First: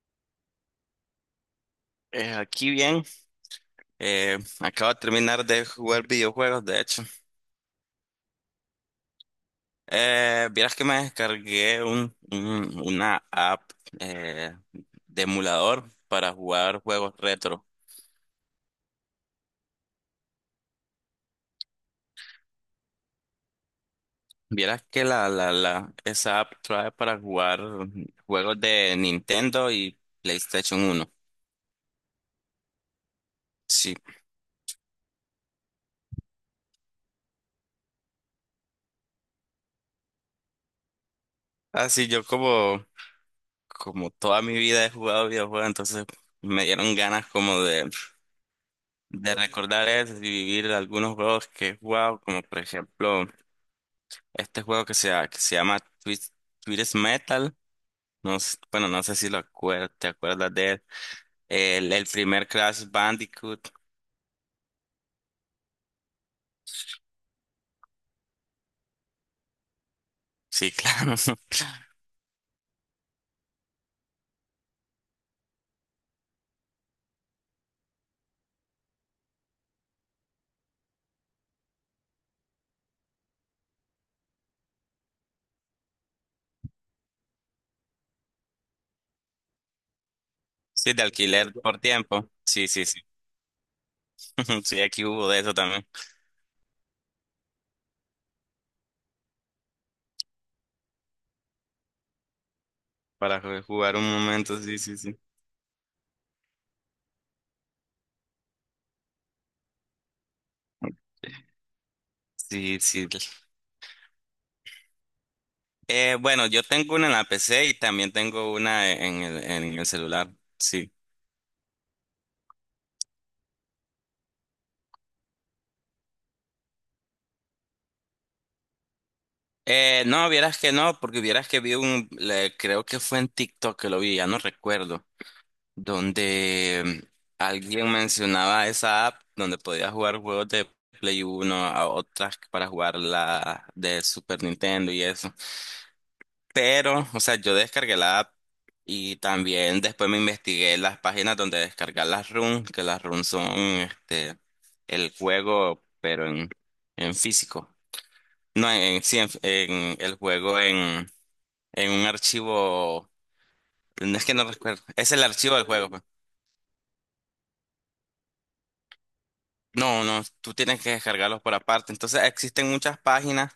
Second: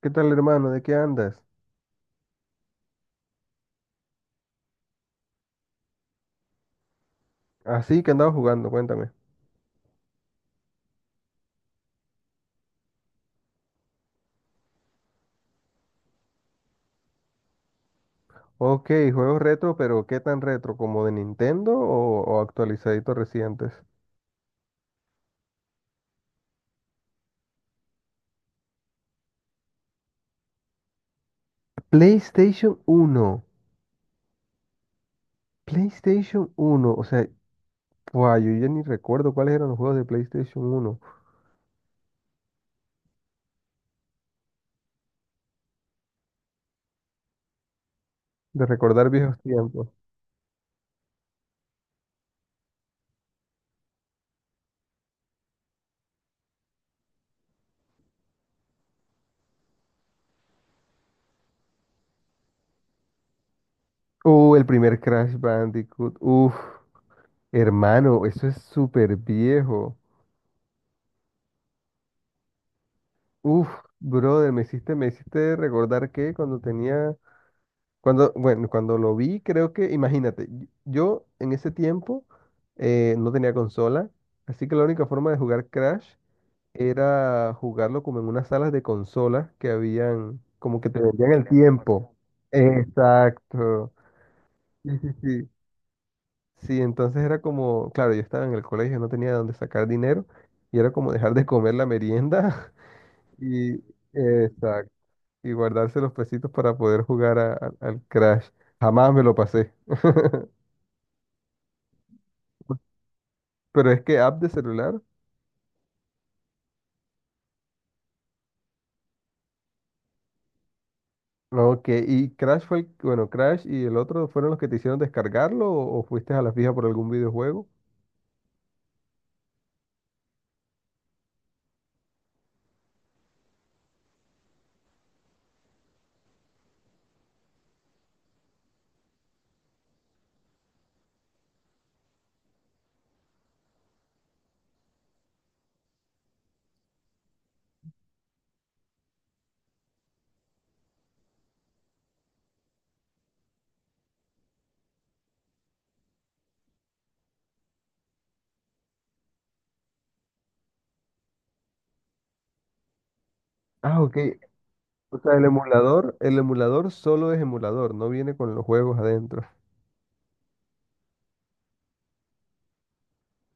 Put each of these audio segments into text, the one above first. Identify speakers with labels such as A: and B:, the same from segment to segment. A: ¿Qué tal, hermano? ¿De qué andas?
B: Aquí bien, acabo de terminar de jugar videojuegos, de hecho.
A: Así que andaba jugando, cuéntame.
B: Vieras que me descargué una app eh, de emulador para jugar juegos retro.
A: Ok, juegos retro, pero ¿qué tan retro? ¿Como de Nintendo o actualizaditos recientes?
B: Vieras que esa app trae para jugar juegos de Nintendo y PlayStation uno.
A: PlayStation uno.
B: Sí,
A: PlayStation uno. O sea, guau, yo ya ni recuerdo cuáles eran los juegos de PlayStation uno.
B: así yo como toda mi vida he jugado videojuegos, entonces me dieron ganas como de...
A: De recordar
B: de
A: viejos tiempos.
B: recordar eso y vivir algunos juegos que he jugado, como por ejemplo este juego que se llama Twist Metal. No, bueno, no sé si te acuerdas de él. El primer Crash Bandicoot.
A: El primer Crash Bandicoot. Uf, hermano, eso es súper viejo.
B: Sí, claro.
A: Uf, brother, me hiciste recordar que cuando tenía, cuando, bueno, cuando lo vi, creo que, imagínate, yo en ese tiempo no tenía consola, así que la única forma de jugar Crash era jugarlo como en unas salas de consolas que habían, como que
B: Sí,
A: te
B: de
A: vendían el
B: alquiler por
A: tiempo.
B: tiempo. Sí, sí, sí.
A: Exacto.
B: Sí,
A: Sí,
B: aquí
A: sí,
B: hubo de
A: sí.
B: eso también.
A: Sí, entonces era como, claro, yo estaba en el colegio, no tenía de dónde sacar dinero, y era como dejar de comer la merienda
B: Para
A: y...
B: jugar un momento, sí,
A: Exacto,
B: sí, sí.
A: y guardarse los pesitos para poder jugar al Crash. Jamás me lo pasé.
B: Sí, sí.
A: Pero es que app de celular.
B: Bueno, yo tengo una en la PC y también tengo una en el celular. Sí.
A: Ok, y Crash fue el, bueno, Crash y el otro fueron los que te hicieron descargarlo o fuiste a la fija por algún videojuego.
B: No, vieras que no, porque vieras que vi creo que fue en TikTok que lo vi, ya no recuerdo, donde alguien mencionaba esa app donde podías jugar juegos de Play uno a otras para jugar la de Super Nintendo y eso. Pero, o sea, yo descargué la app y también después me investigué las páginas donde descargar las ROM, que las ROM son este el juego, pero en físico. No, en, sí, en el juego en un archivo,
A: Ah, ok.
B: no es que no recuerdo, es
A: O
B: el
A: sea, el
B: archivo del juego, pues.
A: emulador, el emulador solo es emulador, no viene con los juegos adentro.
B: No, no, tú tienes que descargarlos por aparte. Entonces existen muchas páginas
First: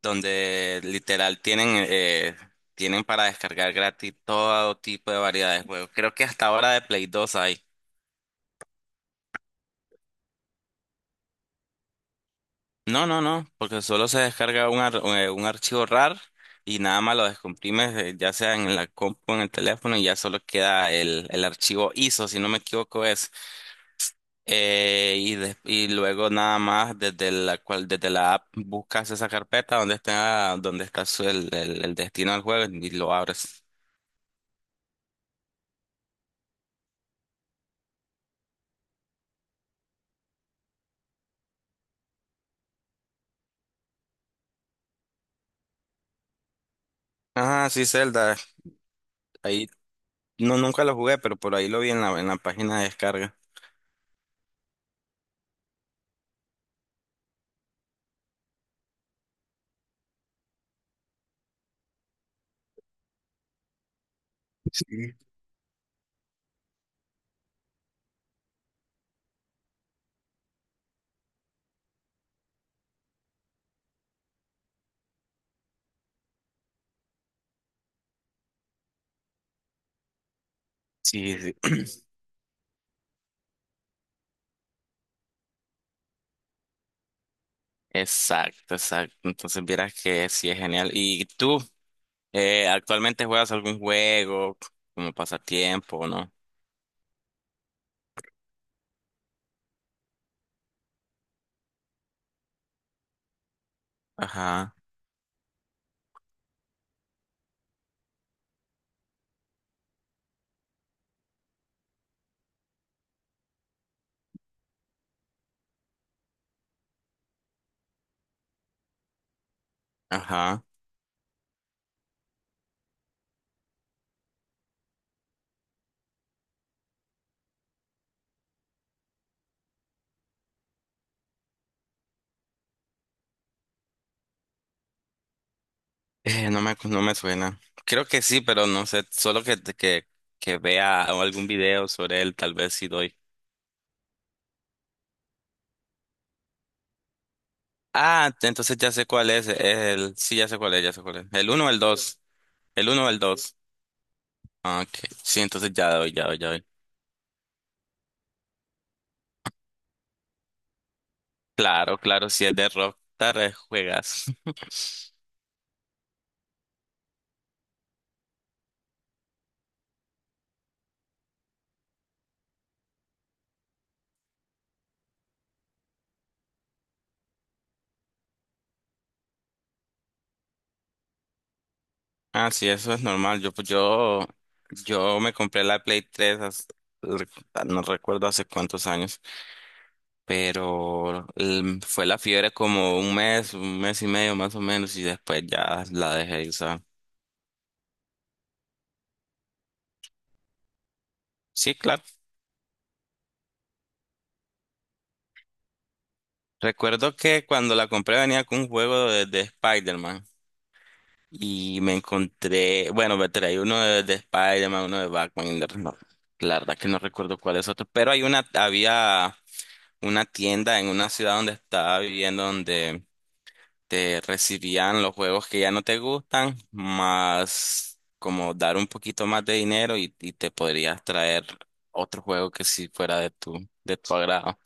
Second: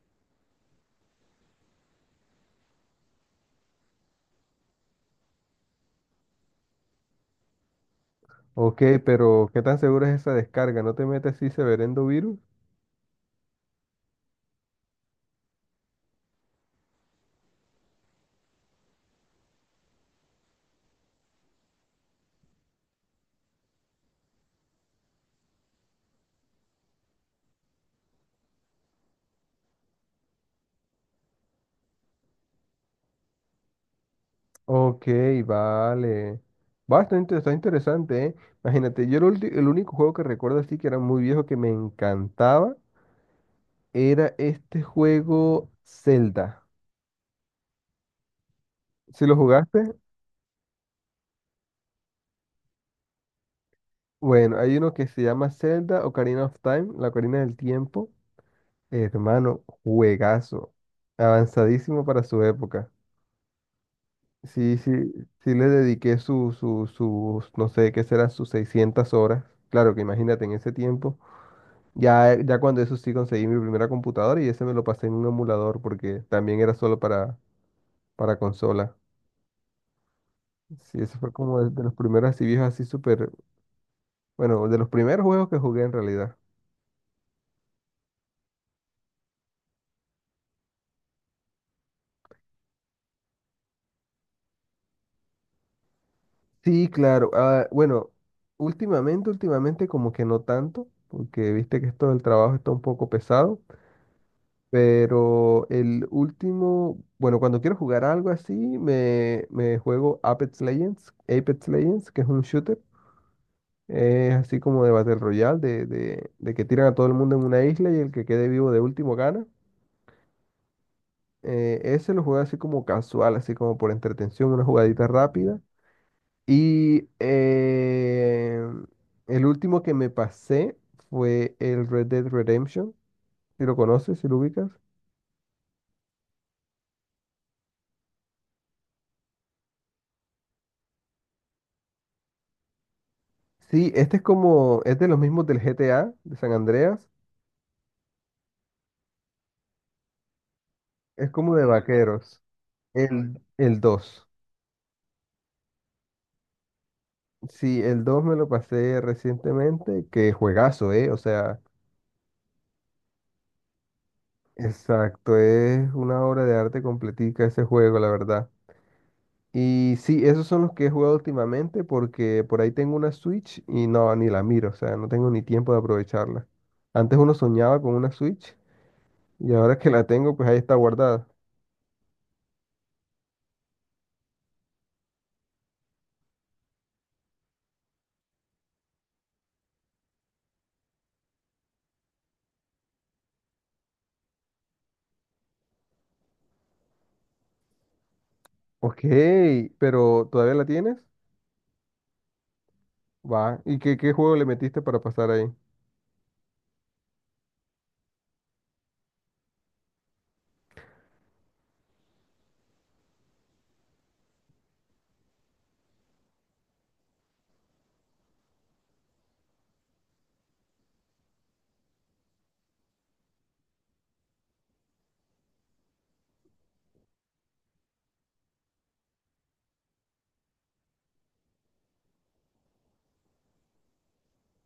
B: donde literal tienen para descargar gratis todo tipo de variedad de juegos. Creo que hasta ahora de Play 2 hay.
A: Ok, pero ¿qué tan segura es esa descarga? ¿No te metes así severendo virus?
B: No, no, no, porque solo se descarga un archivo RAR y nada más lo descomprimes, ya sea en la compu, en el teléfono, y ya solo queda el archivo ISO, si no me equivoco es. Y, y luego nada más desde la app buscas esa carpeta donde está el destino del juego y lo abres.
A: Ok, vale. Bastante, está está interesante, ¿eh? Imagínate, yo el único juego que recuerdo así que era muy viejo que me encantaba era este juego Zelda.
B: Ajá, sí, Zelda.
A: ¿Si lo
B: Ahí
A: jugaste?
B: no nunca lo jugué, pero por ahí lo vi en la página de descarga.
A: Bueno, hay uno que se llama Zelda Ocarina of Time, la Ocarina del Tiempo. Hermano, juegazo. Avanzadísimo para su época. Sí, sí, sí, le dediqué no sé qué serán, sus 600 horas. Claro que imagínate, en ese tiempo. Ya, ya cuando eso sí conseguí mi primera computadora y ese me lo pasé en un emulador porque también era solo para consola. Sí, ese fue
B: Sí, sí.
A: como de los primeros así viejos, así súper, bueno, de los primeros juegos que jugué en realidad.
B: Exacto, exacto. Entonces vieras que sí es genial. ¿Y tú actualmente juegas algún juego como pasatiempo, no?
A: Sí, claro. Ah, bueno, últimamente, últimamente como que no tanto, porque viste que esto del trabajo está un poco pesado,
B: Ajá,
A: pero el último, bueno, cuando quiero jugar algo así, me juego Apex Legends, Apex Legends, que es un shooter. Es así como de Battle Royale, de que tiran a todo el mundo en una isla y el que quede vivo de último gana.
B: ajá.
A: Ese lo juega así como casual, así como por entretención, una jugadita rápida. Y el último que me pasé fue el Red Dead Redemption, si lo conoces, si lo ubicas.
B: No me suena. Creo que sí, pero no sé. Solo que vea algún video sobre él, tal vez sí doy.
A: Sí, este es como, es de los mismos del GTA, de San Andreas.
B: Ah, entonces ya sé cuál es. Sí, ya sé cuál es, ya sé cuál es.
A: Es
B: ¿El
A: como de
B: uno o el dos?
A: vaqueros.
B: El uno o el
A: El,
B: dos.
A: el dos.
B: Ah, ok, sí, entonces ya doy, ya doy, ya doy.
A: Sí, el 2 me lo pasé recientemente, que juegazo, ¿eh? O sea.
B: Claro, claro, si es de Rockstar, juegas.
A: Exacto, es una obra de arte completica ese juego, la verdad. Y sí, esos son los que he jugado últimamente porque por ahí tengo una Switch y no, ni la miro, o sea, no tengo ni tiempo de aprovecharla. Antes uno soñaba con una Switch y ahora que la tengo, pues ahí está guardada.
B: Ah, sí, eso es normal. Yo, pues, yo me compré la Play 3 no recuerdo hace cuántos años. Pero fue la fiebre como un mes y medio más o menos, y después ya la dejé de usar.
A: Ok, pero ¿todavía la tienes?
B: Sí, claro.
A: Va. ¿Y qué juego le metiste para pasar ahí?
B: Recuerdo que cuando la compré venía con un juego de Spider-Man y me encontré, bueno, me traí uno de Spider-Man, uno de Batman, y no, la verdad que no recuerdo cuál es otro, pero había una tienda en una ciudad donde estaba viviendo donde te recibían los juegos que ya no te gustan, más como dar un poquito más de dinero y te podrías traer otro juego que sí fuera de tu agrado.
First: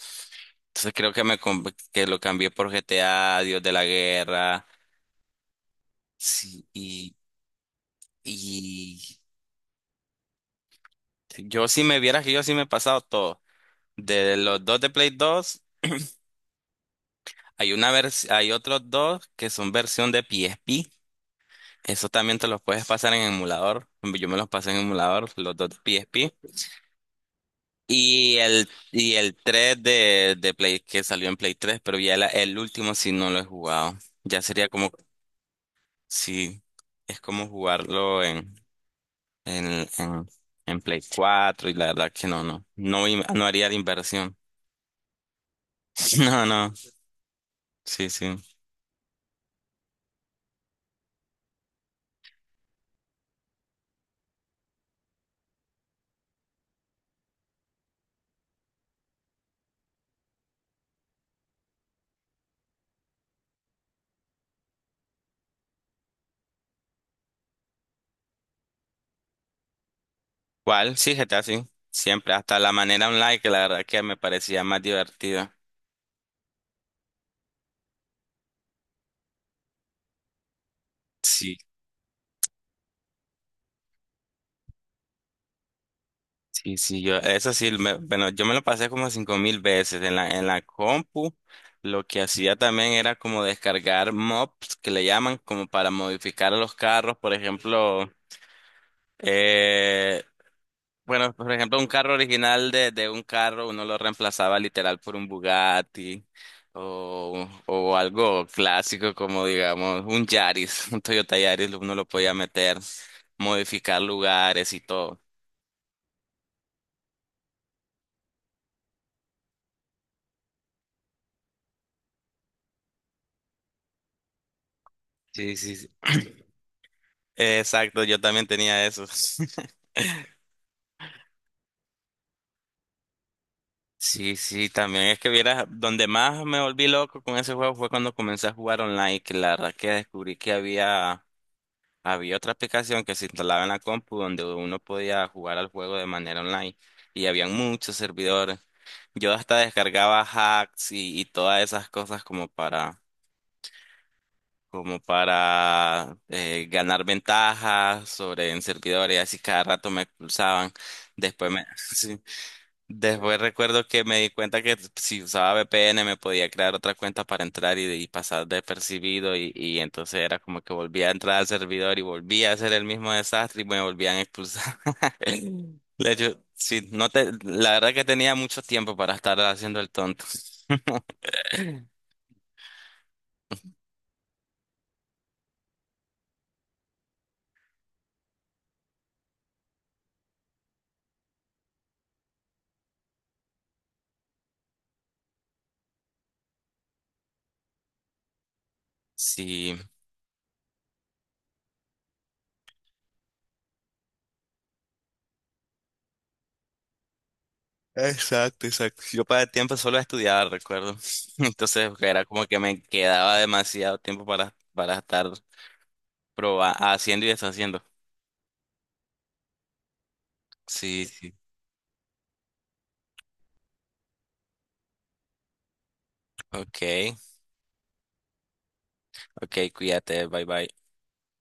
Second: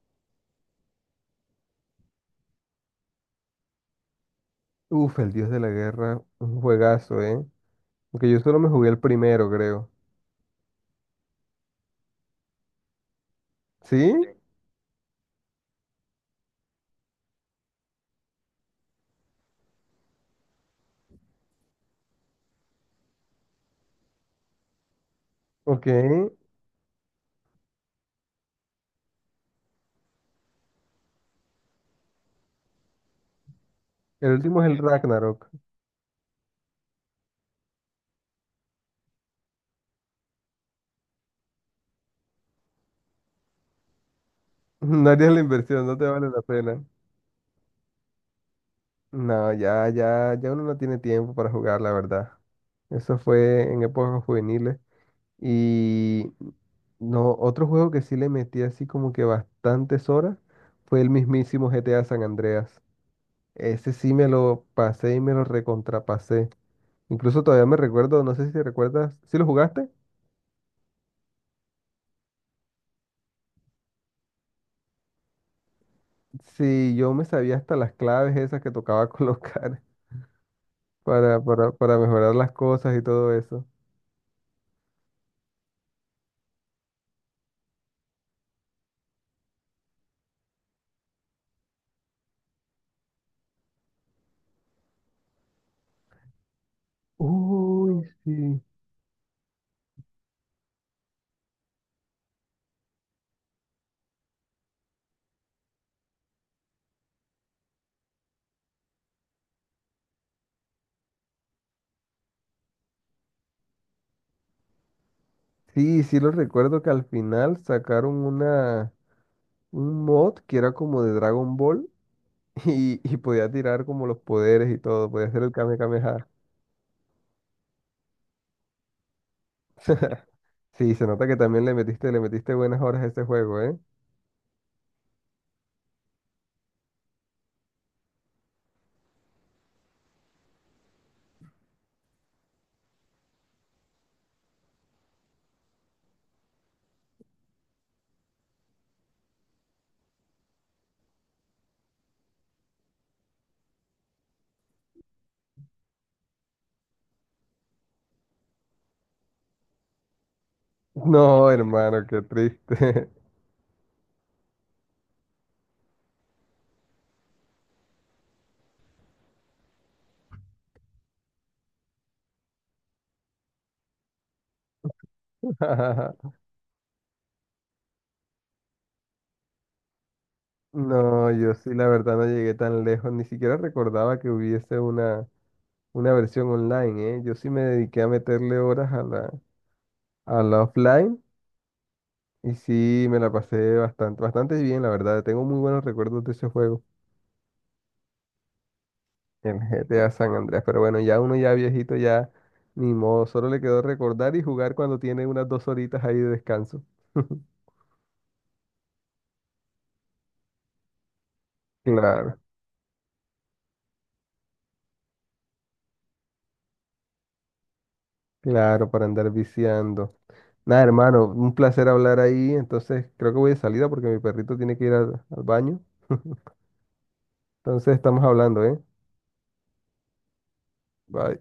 B: Entonces creo que que lo cambié por GTA, Dios de la Guerra.
A: Uf, El Dios de la Guerra, un
B: Sí, y,
A: juegazo, ¿eh? Porque yo solo me jugué el
B: y
A: primero, creo.
B: yo si me vieras que yo sí me he pasado todo.
A: ¿Sí?
B: De los dos de Play 2 hay otros dos que son versión de PSP. Eso también te los puedes pasar en emulador. Yo me los pasé en emulador, los dos de
A: Ok.
B: PSP.
A: El
B: Y el 3 de Play que salió en Play 3 pero el último sí no lo he jugado. Ya
A: último
B: sería
A: es el
B: como,
A: Ragnarok.
B: sí, es como jugarlo en, en, en Play 4 y la verdad que no, no. No, no haría la inversión.
A: No harías la inversión, no te vale la
B: No, no,
A: pena.
B: sí, sí.
A: No, ya, ya, ya uno no tiene tiempo para jugar, la verdad. Eso fue en épocas juveniles. Y no, otro juego que sí le metí así como que bastantes horas fue el mismísimo GTA San Andreas. Ese sí me lo pasé y me lo recontrapasé. Incluso todavía me recuerdo, no sé si te recuerdas, ¿si lo jugaste?
B: ¿Cuál? Sí, GTA, sí. Siempre, hasta la manera online que la verdad que me parecía más divertida.
A: Sí, yo me sabía hasta las claves esas que tocaba colocar para,
B: Sí.
A: para, para mejorar las cosas y todo eso.
B: Sí, sí, yo, eso sí, bueno, yo me lo pasé como 5000 veces en la compu. Lo que hacía también era como descargar mobs que le llaman como para modificar a los carros.
A: Uy, sí.
B: Eh, bueno, por ejemplo, un carro original de un carro, uno lo reemplazaba literal por un Bugatti o algo clásico como, digamos, un Yaris, un Toyota Yaris, uno lo podía meter, modificar lugares y todo.
A: Sí, sí lo recuerdo que al final sacaron un mod que era como de Dragon Ball y podía tirar como los poderes y todo, podía hacer el
B: Sí, sí,
A: Kame
B: sí.
A: Kameha.
B: Exacto, yo también tenía eso.
A: Sí, se nota que también le metiste buenas horas a ese juego, ¿eh?
B: Sí, sí, también es que vieras, donde más me volví loco con ese juego fue cuando comencé a jugar online, que la verdad que descubrí que había otra aplicación que se instalaba en la compu donde uno podía jugar al juego de manera online y habían muchos servidores. Yo hasta descargaba hacks y todas esas cosas como para ganar ventajas sobre en servidores, así cada rato me expulsaban.
A: No,
B: Después me,
A: hermano, qué triste.
B: Después recuerdo que me di cuenta que si usaba VPN me podía crear otra cuenta para entrar y pasar despercibido y entonces era como que volvía a entrar al servidor y volvía a hacer el mismo desastre y me volvían a expulsar. Sí, no te, la verdad que tenía mucho tiempo para estar haciendo el tonto.
A: No, yo sí, la verdad no llegué tan lejos, ni siquiera recordaba que hubiese una versión online, ¿eh? Yo sí me dediqué a meterle horas a la offline. Y sí, me la pasé bastante, bastante bien, la verdad. Tengo muy buenos recuerdos de ese juego, el
B: Sí,
A: GTA San Andreas. Pero bueno, ya uno ya viejito, ya ni modo, solo le quedó recordar y jugar cuando tiene unas 2 horitas ahí de descanso.
B: exacto, exacto. Yo para el tiempo solo estudiaba, recuerdo. Entonces era
A: Claro,
B: como que me quedaba demasiado tiempo para estar haciendo y deshaciendo.
A: claro, para andar viciando. Nada,
B: Sí,
A: hermano,
B: sí.
A: un placer hablar ahí. Entonces, creo que voy de salida porque mi perrito tiene que ir al baño.
B: Ok.
A: Entonces, estamos hablando, ¿eh?
B: Ok, cuídate, bye bye.
A: Bye.